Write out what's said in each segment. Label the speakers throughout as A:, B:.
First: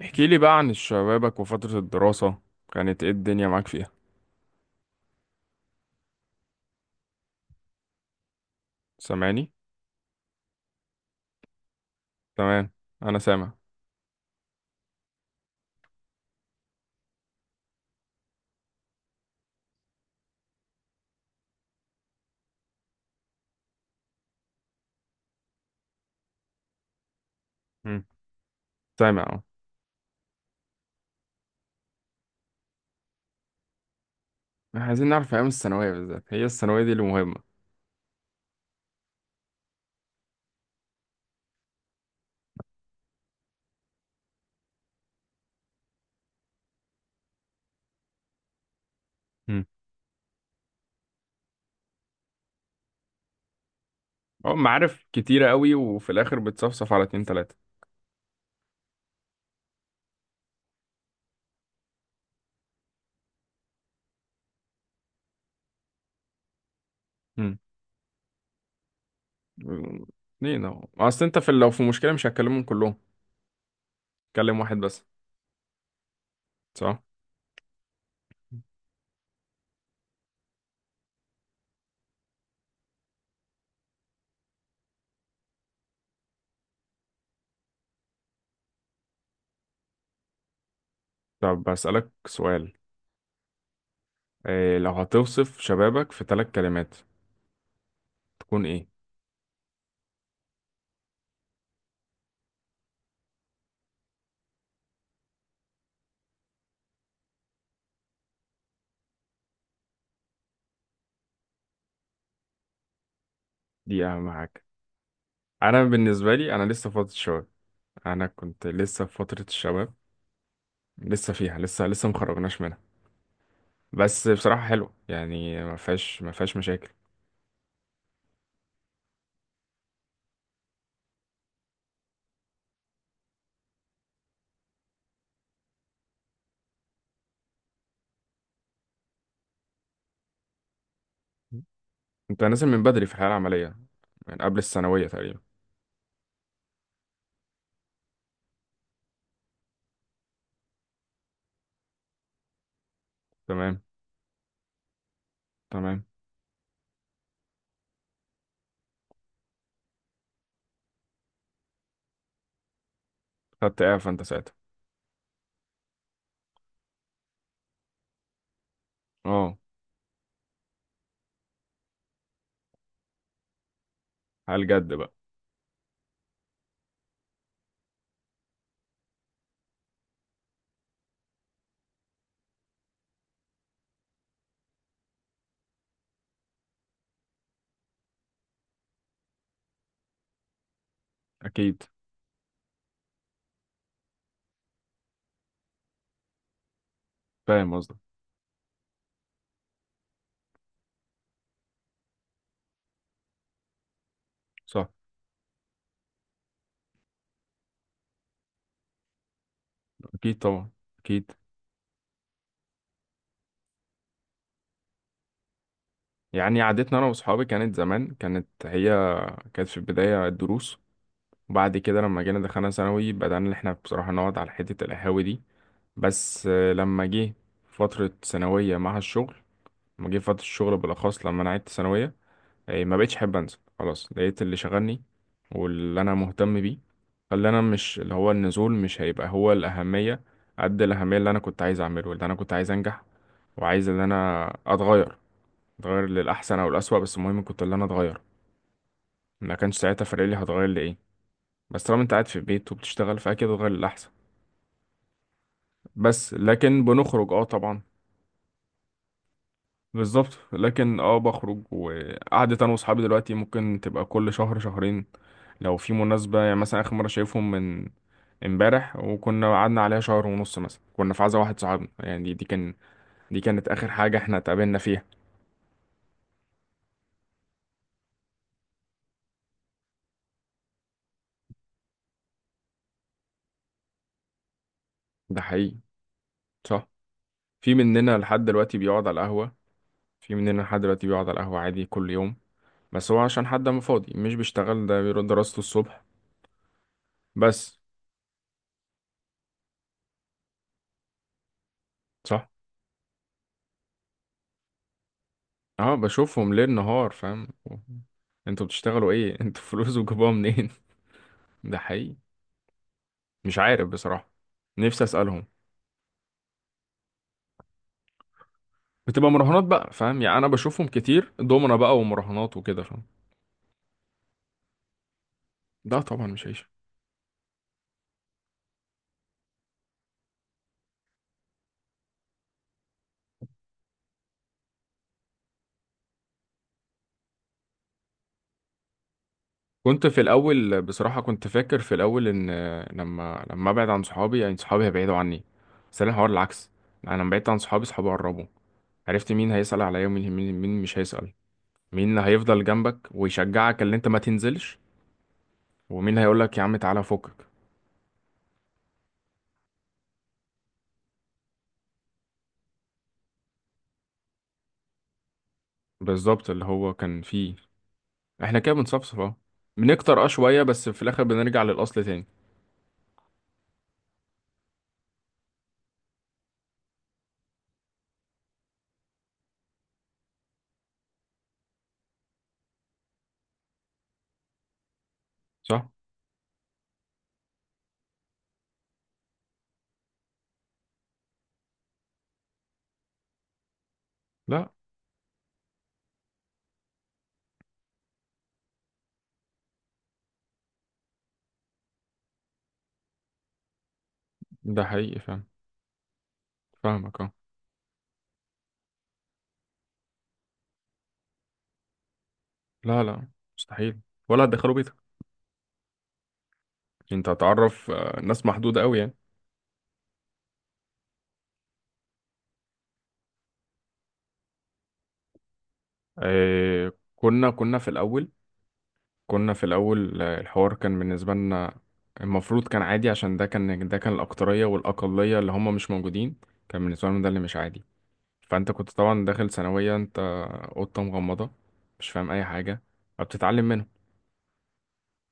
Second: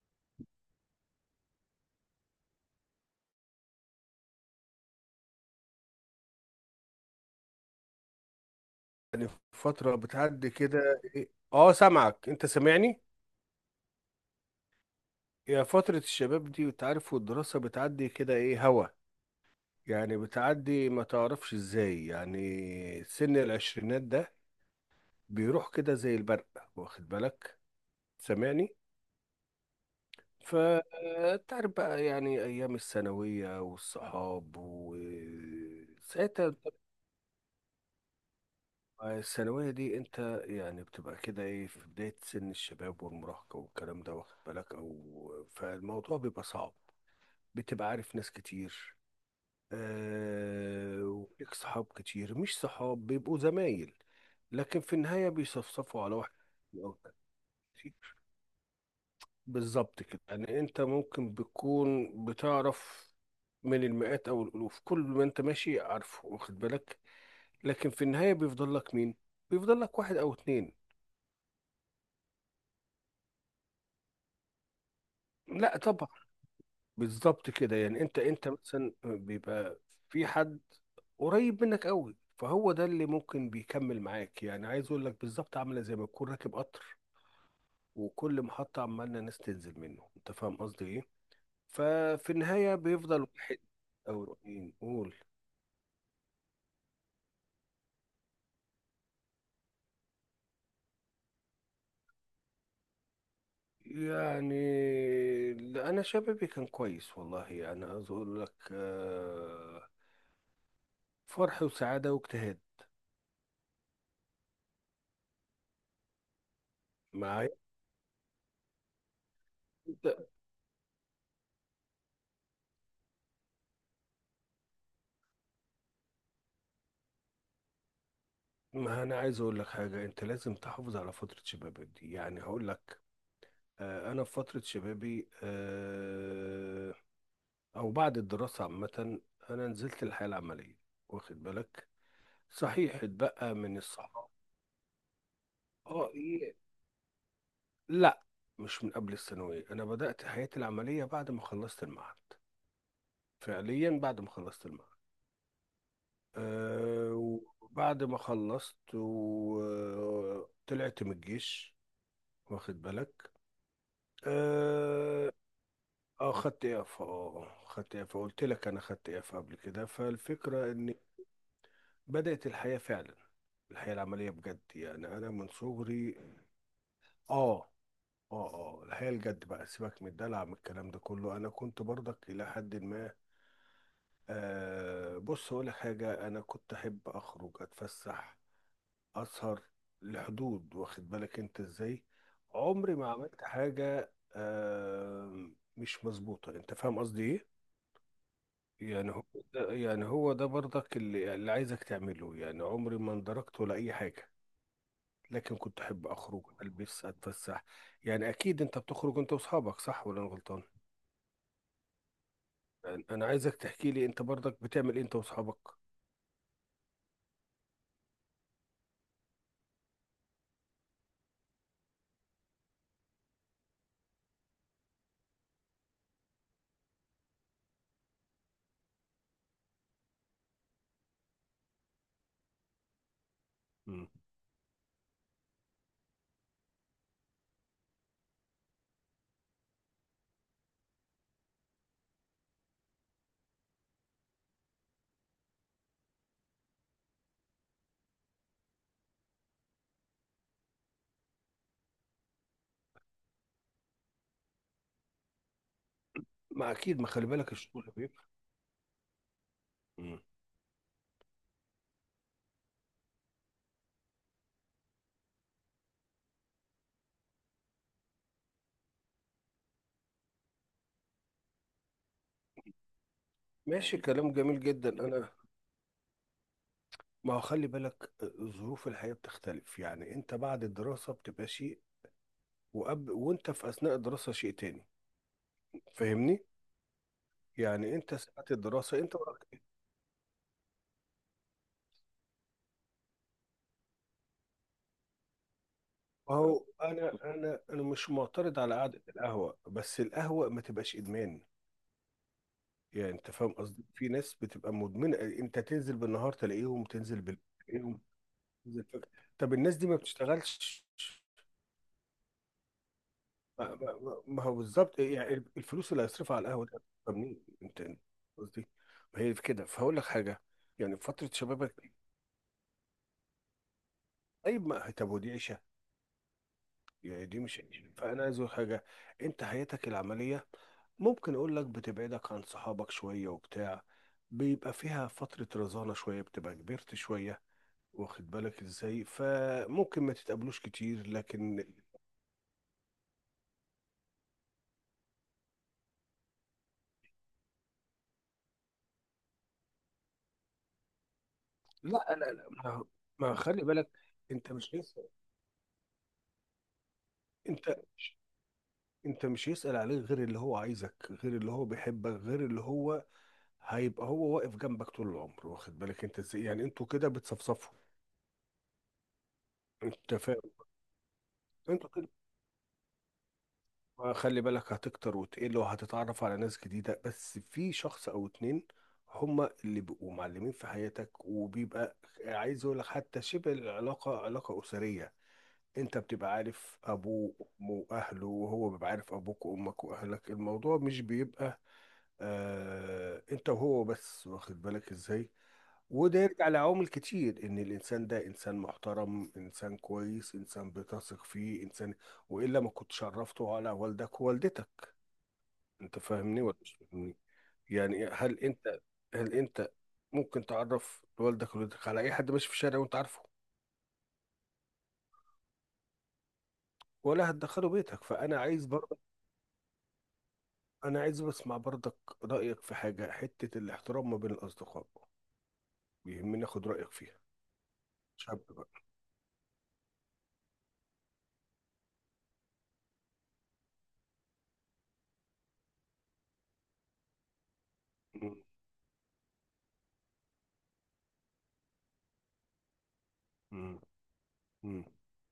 A: احكي لي بقى عن شبابك وفترة الدراسة. كانت ايه الدنيا معاك فيها؟ سامعني؟
B: فترة بتعدي كده إيه؟ اه، سامعك، انت
A: تمام،
B: سامعني.
A: انا سامع.
B: يا فترة الشباب دي انت عارف، والدراسة بتعدي كده ايه هوا. يعني بتعدي ما تعرفش ازاي، يعني سن العشرينات ده بيروح كده زي البرق، واخد بالك.
A: مم.
B: سامعني.
A: سامع اهو.
B: فتعرف بقى يعني ايام الثانوية والصحاب
A: احنا عايزين نعرف ايام الثانوية بالذات، هي
B: وساعتها.
A: الثانوية دي اللي مهمة.
B: الثانوية دي انت يعني بتبقى كده ايه في بداية سن الشباب والمراهقة والكلام ده، واخد بالك، او فالموضوع بيبقى صعب. بتبقى عارف ناس كتير.
A: مم.
B: آه، وليك صحاب كتير، مش صحاب بيبقوا زمايل.
A: اه،
B: لكن في
A: معارف
B: النهاية
A: كتيرة قوي
B: بيصفصفوا
A: وفي
B: على واحد
A: الاخر بتصفصف
B: أو
A: على اتنين تلاتة.
B: كتير. بالظبط كده، يعني انت ممكن بتكون بتعرف من المئات او الالوف كل ما انت ماشي عارفه، واخد بالك.
A: مم.
B: لكن في النهاية بيفضل لك مين؟ بيفضل لك
A: مم.
B: واحد او
A: اتنين
B: اتنين.
A: اهو، اصل انت في، لو في مشكلة مش هتكلمهم كلهم، تكلم واحد بس.
B: لا طبعا.
A: صح.
B: بالظبط كده، يعني انت مثلا بيبقى في حد قريب منك قوي، فهو ده اللي ممكن بيكمل معاك. يعني عايز اقول لك بالظبط، عامله زي ما تكون راكب قطر، وكل محطه عمالنا ناس تنزل منه، انت فاهم قصدي ايه؟
A: طب بسألك
B: ففي
A: سؤال،
B: النهايه بيفضل واحد او اتنين،
A: إيه لو
B: قول.
A: هتوصف شبابك في ثلاث كلمات تكون ايه؟
B: يعني لا، انا شبابي كان كويس والله. يعني عايز اقول لك آه، فرح وسعاده واجتهاد.
A: دي اهم حاجة. انا بالنسبة لي انا لسه فاضي شباب،
B: معايا.
A: انا كنت لسه في فترة الشباب، لسه فيها، لسه مخرجناش منها. بس بصراحة حلوة، يعني ما فيهاش مشاكل.
B: ما انا عايز اقول لك حاجه، انت لازم تحافظ على فتره شبابك دي. يعني هقول لك آه، انا في فتره شبابي آه، او بعد الدراسه عامه، انا نزلت الحياه العمليه، واخد بالك.
A: انت نازل من
B: صحيح
A: بدري في الحياة
B: اتبقى
A: العملية،
B: من الصحاب.
A: من قبل الثانوية تقريبا.
B: اه ايه. لا، مش من قبل الثانويه. انا بدات حياتي العمليه بعد ما خلصت المعهد،
A: تمام،
B: فعليا بعد ما خلصت المعهد.
A: تمام.
B: آه، وبعد ما خلصت وطلعت من الجيش، واخد بالك.
A: خدت اعفاء انت ساعتها؟
B: آه، اه خدت اف اه آه، اه، خدت اف، قلت لك انا خدت اف قبل
A: اه.
B: كده. فالفكره ان بدات الحياه فعلا، الحياه العمليه بجد.
A: على الجد
B: يعني
A: بقى.
B: انا من صغري، اه اه اه الحياه الجد بقى، سيبك من الدلع من الكلام ده كله. انا كنت برضك الى حد ما آه، بص اقول لك حاجه، انا كنت احب اخرج اتفسح اسهر لحدود، واخد بالك انت
A: اكيد.
B: ازاي. عمري ما عملت حاجه آه مش مظبوطه، انت فاهم قصدي ايه؟
A: فاهم قصدك.
B: يعني هو يعني هو ده برضك اللي عايزك تعمله. يعني عمري ما اندركت ولا اي حاجه.
A: صح.
B: لكن كنت احب اخرج البس اتفسح. يعني اكيد انت بتخرج انت واصحابك، صح ولا انا
A: اكيد
B: غلطان؟
A: طبعا. اكيد.
B: يعني انا عايزك تحكي لي انت برضك بتعمل إيه انت واصحابك.
A: يعني عادتنا انا واصحابي كانت زمان، كانت هي كانت في البداية الدروس، وبعد كده لما جينا دخلنا ثانوي بدأنا ان احنا بصراحة نقعد على حتة القهاوي دي. بس لما جه فترة ثانوية مع الشغل، لما جه فترة الشغل بالأخص لما أنا عدت ثانوية، ما بقتش أحب أنزل
B: مم.
A: خلاص، لقيت اللي شغلني واللي أنا مهتم بيه. خلي أنا، مش اللي هو النزول مش هيبقى هو الأهمية قد الأهمية اللي أنا كنت عايز أعمله، اللي أنا كنت عايز أنجح وعايز إن أنا أتغير. أتغير للأحسن أو الأسوأ، بس المهم كنت اللي أنا أتغير. ما كانش ساعتها فارق لي هتغير لإيه، بس طالما أنت قاعد في البيت وبتشتغل فأكيد هتغير للأحسن. بس
B: ما
A: لكن
B: اكيد، ما خلي
A: بنخرج اه
B: بالك
A: طبعا.
B: الشغل بيبقى. مم.
A: بالظبط، لكن اه بخرج، وقعدة انا واصحابي دلوقتي ممكن تبقى كل شهر شهرين، لو في مناسبة. يعني مثلا اخر مرة شايفهم من امبارح، وكنا قعدنا عليها شهر ونص مثلا. كنا في عزا واحد صاحبنا، يعني دي كانت اخر
B: ماشي،
A: حاجة
B: كلام
A: احنا
B: جميل
A: اتقابلنا
B: جدا.
A: فيها.
B: انا ما هو خلي بالك ظروف الحياه بتختلف. يعني انت بعد الدراسه بتبقى شيء، وقبل وانت في اثناء الدراسه شيء تاني.
A: ده حقيقي.
B: فاهمني؟
A: صح. في
B: يعني انت
A: مننا لحد
B: ساعات
A: دلوقتي
B: الدراسه
A: بيقعد
B: انت.
A: على القهوة، في مننا لحد دلوقتي بيقعد على القهوة عادي كل يوم، بس هو عشان حد ما فاضي مش بيشتغل، ده بيروح دراسته الصبح.
B: هو انا انا
A: بس.
B: انا مش معترض على قعده القهوه، بس القهوه ما تبقاش ادمان.
A: صح.
B: يعني انت فاهم قصدي، في ناس بتبقى مدمنه، انت
A: اه،
B: تنزل بالنهار
A: بشوفهم ليل
B: تلاقيهم،
A: نهار،
B: تنزل بالليل
A: فاهم.
B: تلاقيهم،
A: انتوا
B: تنزل فجأة.
A: بتشتغلوا ايه
B: طب
A: انتوا
B: الناس دي ما
A: فلوس وجابوها منين؟
B: بتشتغلش؟
A: ده حقيقي، مش
B: ما,
A: عارف
B: ما,
A: بصراحة.
B: ما هو بالظبط،
A: نفسي
B: يعني
A: اسألهم.
B: الفلوس اللي هيصرفها على القهوه ده طب منين؟ انت أنت قصدي. ما
A: بتبقى
B: هي في
A: مراهنات
B: كده،
A: بقى،
B: فهقول لك
A: فاهم، يعني
B: حاجه.
A: انا بشوفهم
B: يعني في فتره
A: كتير،
B: شبابك
A: دومنا
B: دي،
A: بقى ومراهنات وكده، فاهم.
B: طيب ما طب ودي عيشه؟
A: ده طبعا مش عيش.
B: يعني دي مش، فانا عايز اقول حاجه. انت حياتك العمليه ممكن اقول لك بتبعدك عن صحابك شويه وبتاع، بيبقى فيها فتره رزانه شويه، بتبقى كبرت شويه، واخد بالك ازاي. فممكن
A: كنت
B: ما
A: في
B: تتقابلوش
A: الاول
B: كتير،
A: بصراحة، كنت
B: لكن
A: فاكر في الاول ان لما ابعد عن صحابي يعني صحابي هيبعدوا عني، بس انا الحوار العكس. انا لما بعدت عن صحابي صحابي قربوا، عرفت مين هيسأل عليا، ومين مين مش هيسأل،
B: لا
A: مين اللي
B: لا لا
A: هيفضل
B: ما
A: جنبك
B: ما خلي
A: ويشجعك
B: بالك،
A: اللي انت ما
B: انت مش
A: تنزلش،
B: لسه.
A: ومين هيقولك يا عم تعالى فكك.
B: انت مش يسأل عليه غير اللي هو عايزك، غير اللي هو بيحبك، غير اللي هو هيبقى هو واقف جنبك طول العمر، واخد بالك انت ازاي.
A: بالظبط
B: يعني
A: اللي
B: انتوا
A: هو
B: كده
A: كان فيه.
B: بتصفصفوا.
A: احنا كده بنصفصف اهو،
B: انت
A: بنكتر اه
B: فاهم؟
A: شوية بس في الآخر بنرجع
B: انتوا
A: للأصل
B: كده.
A: تاني.
B: خلي بالك هتكتر وتقل وهتتعرف على ناس جديدة، بس في شخص أو اتنين هما اللي بيبقوا معلمين في حياتك، وبيبقى عايز أقول لك، حتى شبه العلاقة علاقة أسرية.
A: صح؟
B: انت بتبقى عارف ابوه وامه واهله، وهو بيبقى عارف ابوك وامك واهلك. الموضوع مش بيبقى آه انت وهو بس، واخد
A: لا.
B: بالك ازاي. وده يرجع لعوامل كتير، ان الانسان ده انسان محترم، انسان كويس، انسان بتثق فيه، انسان، والا ما كنتش عرفته على والدك ووالدتك.
A: ده حقيقي، فاهم.
B: انت فاهمني ولا مش فاهمني؟
A: فاهمك اه.
B: يعني هل انت ممكن تعرف والدك ووالدتك على اي حد ماشي في الشارع وانت
A: لا
B: عارفه؟
A: لا، مستحيل، ولا هتدخلوا بيتك. انت
B: ولا هتدخله
A: هتعرف
B: بيتك. فانا
A: ناس
B: عايز
A: محدودة قوي
B: برضه،
A: يعني.
B: انا عايز بسمع برضك رايك في حاجه، حته الاحترام ما بين الاصدقاء بيهمني اخد رايك
A: آه،
B: فيها.
A: كنا في الأول،
B: شاب بقى.
A: كنا في الأول الحوار كان بالنسبة لنا المفروض كان عادي، عشان ده كان، ده كان الأكترية، والأقلية اللي هم مش موجودين كان بالنسبة لهم ده اللي مش عادي.
B: مم.
A: فانت كنت طبعا داخل ثانوية انت قطة مغمضة مش فاهم اي حاجة، فبتتعلم
B: مم.
A: منهم.
B: مم.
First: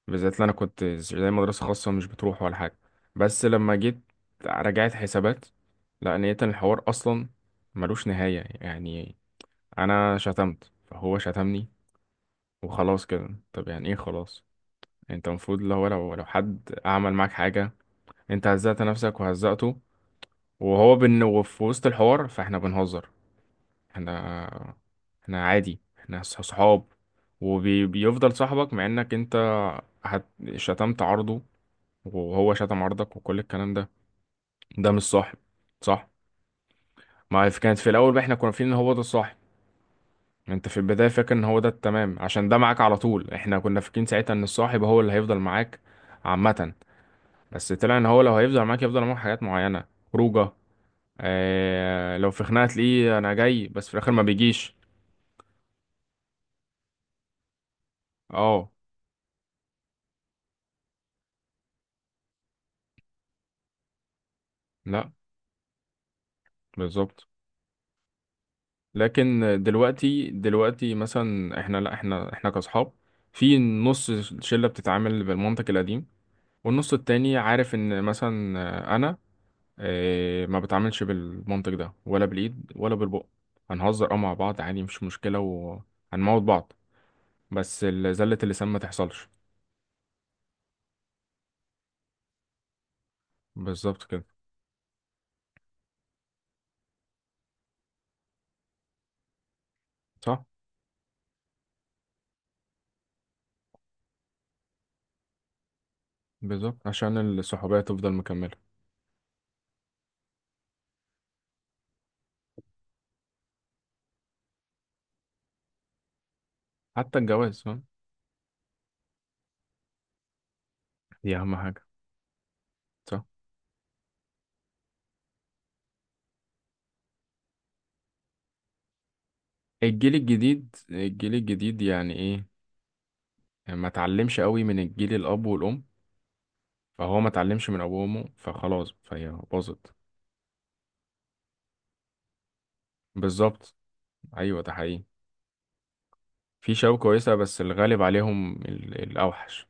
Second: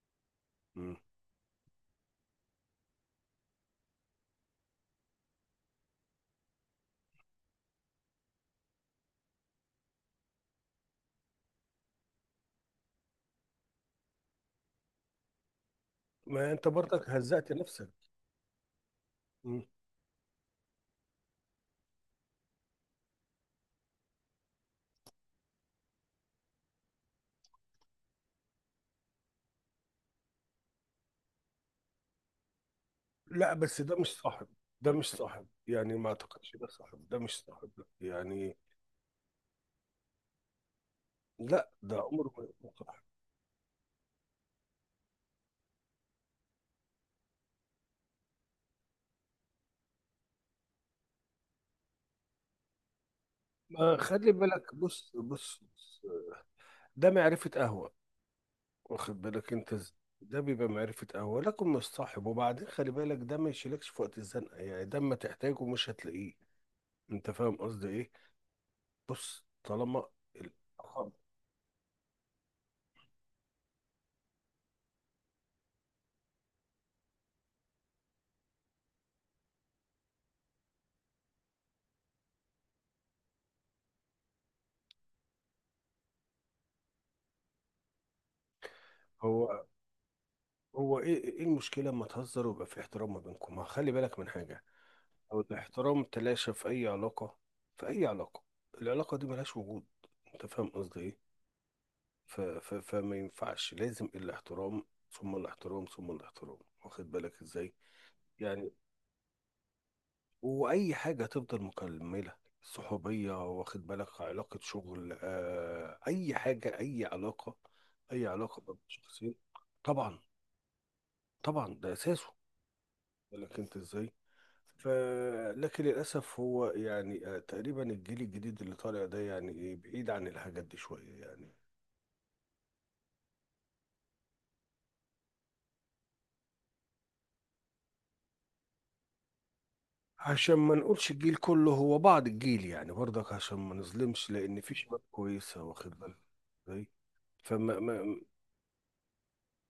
A: بالذات اللي انا كنت
B: مم.
A: زي مدرسة خاصة مش بتروح ولا حاجة. بس لما جيت رجعت حسابات، لا، لقيت ان الحوار اصلا ملوش نهاية يعني. انا شتمت فهو شتمني، وخلاص كده، طب يعني ايه خلاص؟ انت المفروض لو
B: ما انت
A: حد
B: برضك
A: عمل معاك
B: هزأت
A: حاجة،
B: نفسك.
A: انت هزأت نفسك
B: مم.
A: وهزأته. وهو بن، وفي وسط الحوار فاحنا بنهزر، احنا احنا عادي، احنا صحاب، وبيفضل صاحبك مع انك انت هت... شتمت عرضه وهو شتم عرضك وكل
B: لا،
A: الكلام
B: بس
A: ده.
B: ده مش صاحب.
A: ده
B: ده
A: مش
B: مش
A: صاحب.
B: صاحب، يعني ما
A: صح.
B: اعتقدش ده صاحب، ده مش
A: ما في-
B: صاحب
A: كانت
B: لا.
A: في الاول بقى احنا كنا
B: يعني
A: فاكرين ان هو ده الصاحب، انت في البداية فاكر ان هو ده
B: لا، ده
A: التمام
B: عمره ما
A: عشان ده
B: يكون
A: معاك على
B: صاحب.
A: طول، احنا كنا فاكرين ساعتها ان الصاحب هو اللي هيفضل معاك عامة. بس طلع ان هو لو هيفضل معاك يفضل معاك حاجات معينة، خروجه. لو في خناقة تلاقيه انا جاي بس في
B: ما
A: الاخر ما
B: خلي بالك،
A: بيجيش.
B: بص بص بص، ده معرفه قهوه،
A: اه.
B: واخد بالك انت ازاي. ده بيبقى معرفة قهوة لكن مش صاحب. وبعدين خلي بالك، ده ما يشيلكش في وقت الزنقة، يعني ده
A: لا.
B: ما تحتاجه مش هتلاقيه.
A: بالظبط.
B: انت فاهم قصدي ايه؟
A: لكن
B: بص، طالما
A: دلوقتي،
B: ال-
A: دلوقتي
B: خالص.
A: مثلا احنا، لا، احنا كاصحاب، في نص شله بتتعامل بالمنطق القديم، والنص التاني عارف ان مثلا انا ما بتعاملش بالمنطق ده ولا بالايد ولا بالبق، هنهزر اه مع بعض عادي مش مشكله وهنموت بعض، بس زله اللسان ما تحصلش.
B: هو هو ايه؟ ايه المشكله اما تهزر ويبقى في احترام ما بينكم، ما خلي
A: بالظبط
B: بالك
A: كده.
B: من حاجه. او الاحترام تلاشى في اي علاقه، في اي علاقه، العلاقه دي ملهاش وجود.
A: صح.
B: انت فاهم قصدي ايه؟ ف ف فما ينفعش، لازم الاحترام ثم الاحترام ثم الاحترام،
A: بالظبط،
B: واخد
A: عشان
B: بالك ازاي.
A: الصحوبيه تفضل
B: يعني
A: مكمله.
B: واي حاجه تفضل مكمله، صحوبيه واخد بالك، علاقه شغل آه، اي حاجه، اي
A: حتى
B: علاقه،
A: الجواز، فاهم.
B: اي علاقه بين شخصين. طبعا.
A: دي اهم
B: طبعا
A: حاجه.
B: ده اساسه.
A: صح.
B: لكن انت ازاي. ف، لكن للاسف هو يعني آه تقريبا الجيل الجديد اللي طالع ده يعني إيه، بعيد
A: الجيل
B: عن الحاجات
A: الجديد،
B: دي شويه
A: الجيل
B: يعني.
A: الجديد يعني ايه؟ ما اتعلمش قوي من الجيل الاب والام، فهو ما اتعلمش من ابوه وامه، فخلاص فهي باظت.
B: عشان ما نقولش الجيل كله، هو بعض الجيل يعني برضك، عشان
A: بالظبط.
B: ما نظلمش، لان
A: ايوه، ده
B: في شباب
A: حقيقي.
B: كويسه، واخد بالك
A: في
B: ازاي.
A: شباب كويسه بس
B: فما
A: الغالب عليهم الاوحش،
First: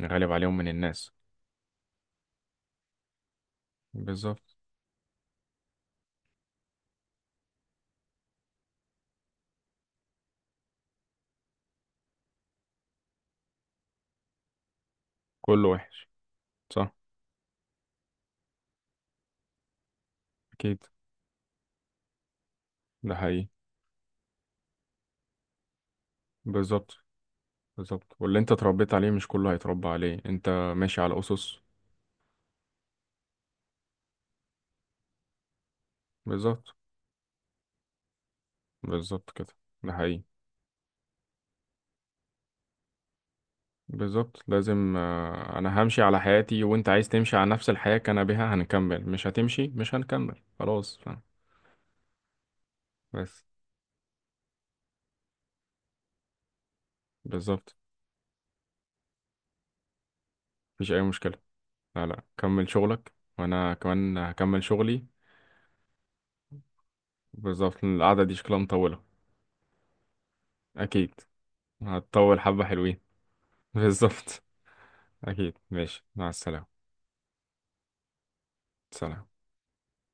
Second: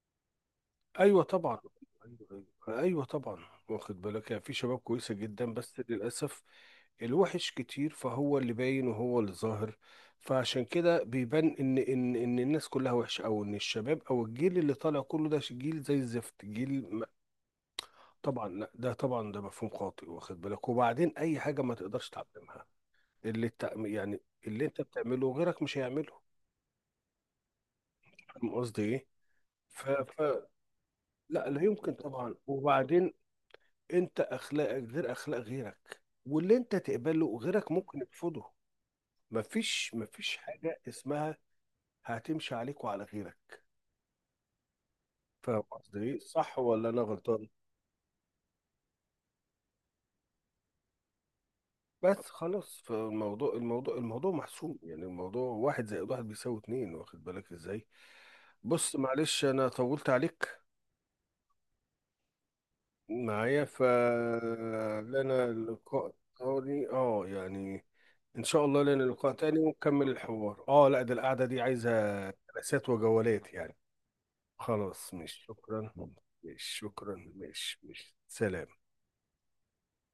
A: الغالب عليهم من الناس.
B: ايوه طبعا، ايوه، أيوة. أيوة طبعا، واخد بالك. يعني في
A: بالظبط،
B: شباب كويسه جدا، بس للاسف الوحش كتير، فهو اللي باين وهو اللي ظاهر. فعشان كده بيبان ان الناس كلها وحشه، او ان الشباب او الجيل اللي طالع كله ده
A: كله
B: جيل زي
A: وحش.
B: الزفت، جيل
A: صح.
B: م-. طبعا لا، ده طبعا ده مفهوم خاطئ، واخد بالك.
A: اكيد.
B: وبعدين اي حاجه ما تقدرش تعلمها.
A: ده
B: اللي
A: حقيقي.
B: التع... يعني اللي انت بتعمله غيرك مش هيعمله.
A: بالظبط. بالظبط، واللي انت
B: فاهم قصدي
A: اتربيت
B: ايه؟
A: عليه مش كله هيتربى
B: ف... ف...
A: عليه انت. ماشي على
B: لا
A: اسس.
B: لا، يمكن طبعا. وبعدين انت اخلاقك غير اخلاق غيرك، واللي
A: بالظبط،
B: انت تقبله غيرك ممكن يرفضه.
A: بالظبط كده.
B: مفيش
A: ده حقيقي.
B: مفيش حاجه اسمها هتمشي عليك وعلى غيرك.
A: بالظبط، لازم
B: فاهم
A: انا
B: قصدي
A: همشي
B: ايه،
A: على
B: صح
A: حياتي، وانت
B: ولا انا
A: عايز تمشي
B: غلطان؟
A: على نفس الحياة كان بها هنكمل، مش هتمشي مش هنكمل خلاص.
B: بس خلاص،
A: بس.
B: فالموضوع الموضوع محسوم. يعني الموضوع واحد زائد واحد بيساوي اتنين، واخد بالك
A: بالظبط.
B: ازاي. بص معلش، انا طولت عليك
A: مفيش اي مشكلة، لا لا كمل شغلك
B: معايا،
A: وانا كمان هكمل شغلي.
B: فلنا اللقاء تاني اه
A: بالظبط،
B: يعني.
A: لأن القعدة دي
B: ان
A: شكلها
B: شاء الله
A: مطولة.
B: لنا لقاء تاني ونكمل الحوار. اه لا، ده
A: اكيد
B: القعدة دي عايزة
A: هتطول، حبة
B: جلسات
A: حلوين.
B: وجولات يعني.
A: بالظبط.
B: خلاص، مش
A: اكيد،
B: شكرا،
A: ماشي، مع
B: مش
A: السلامة.
B: شكرا، مش مش سلام.
A: سلام.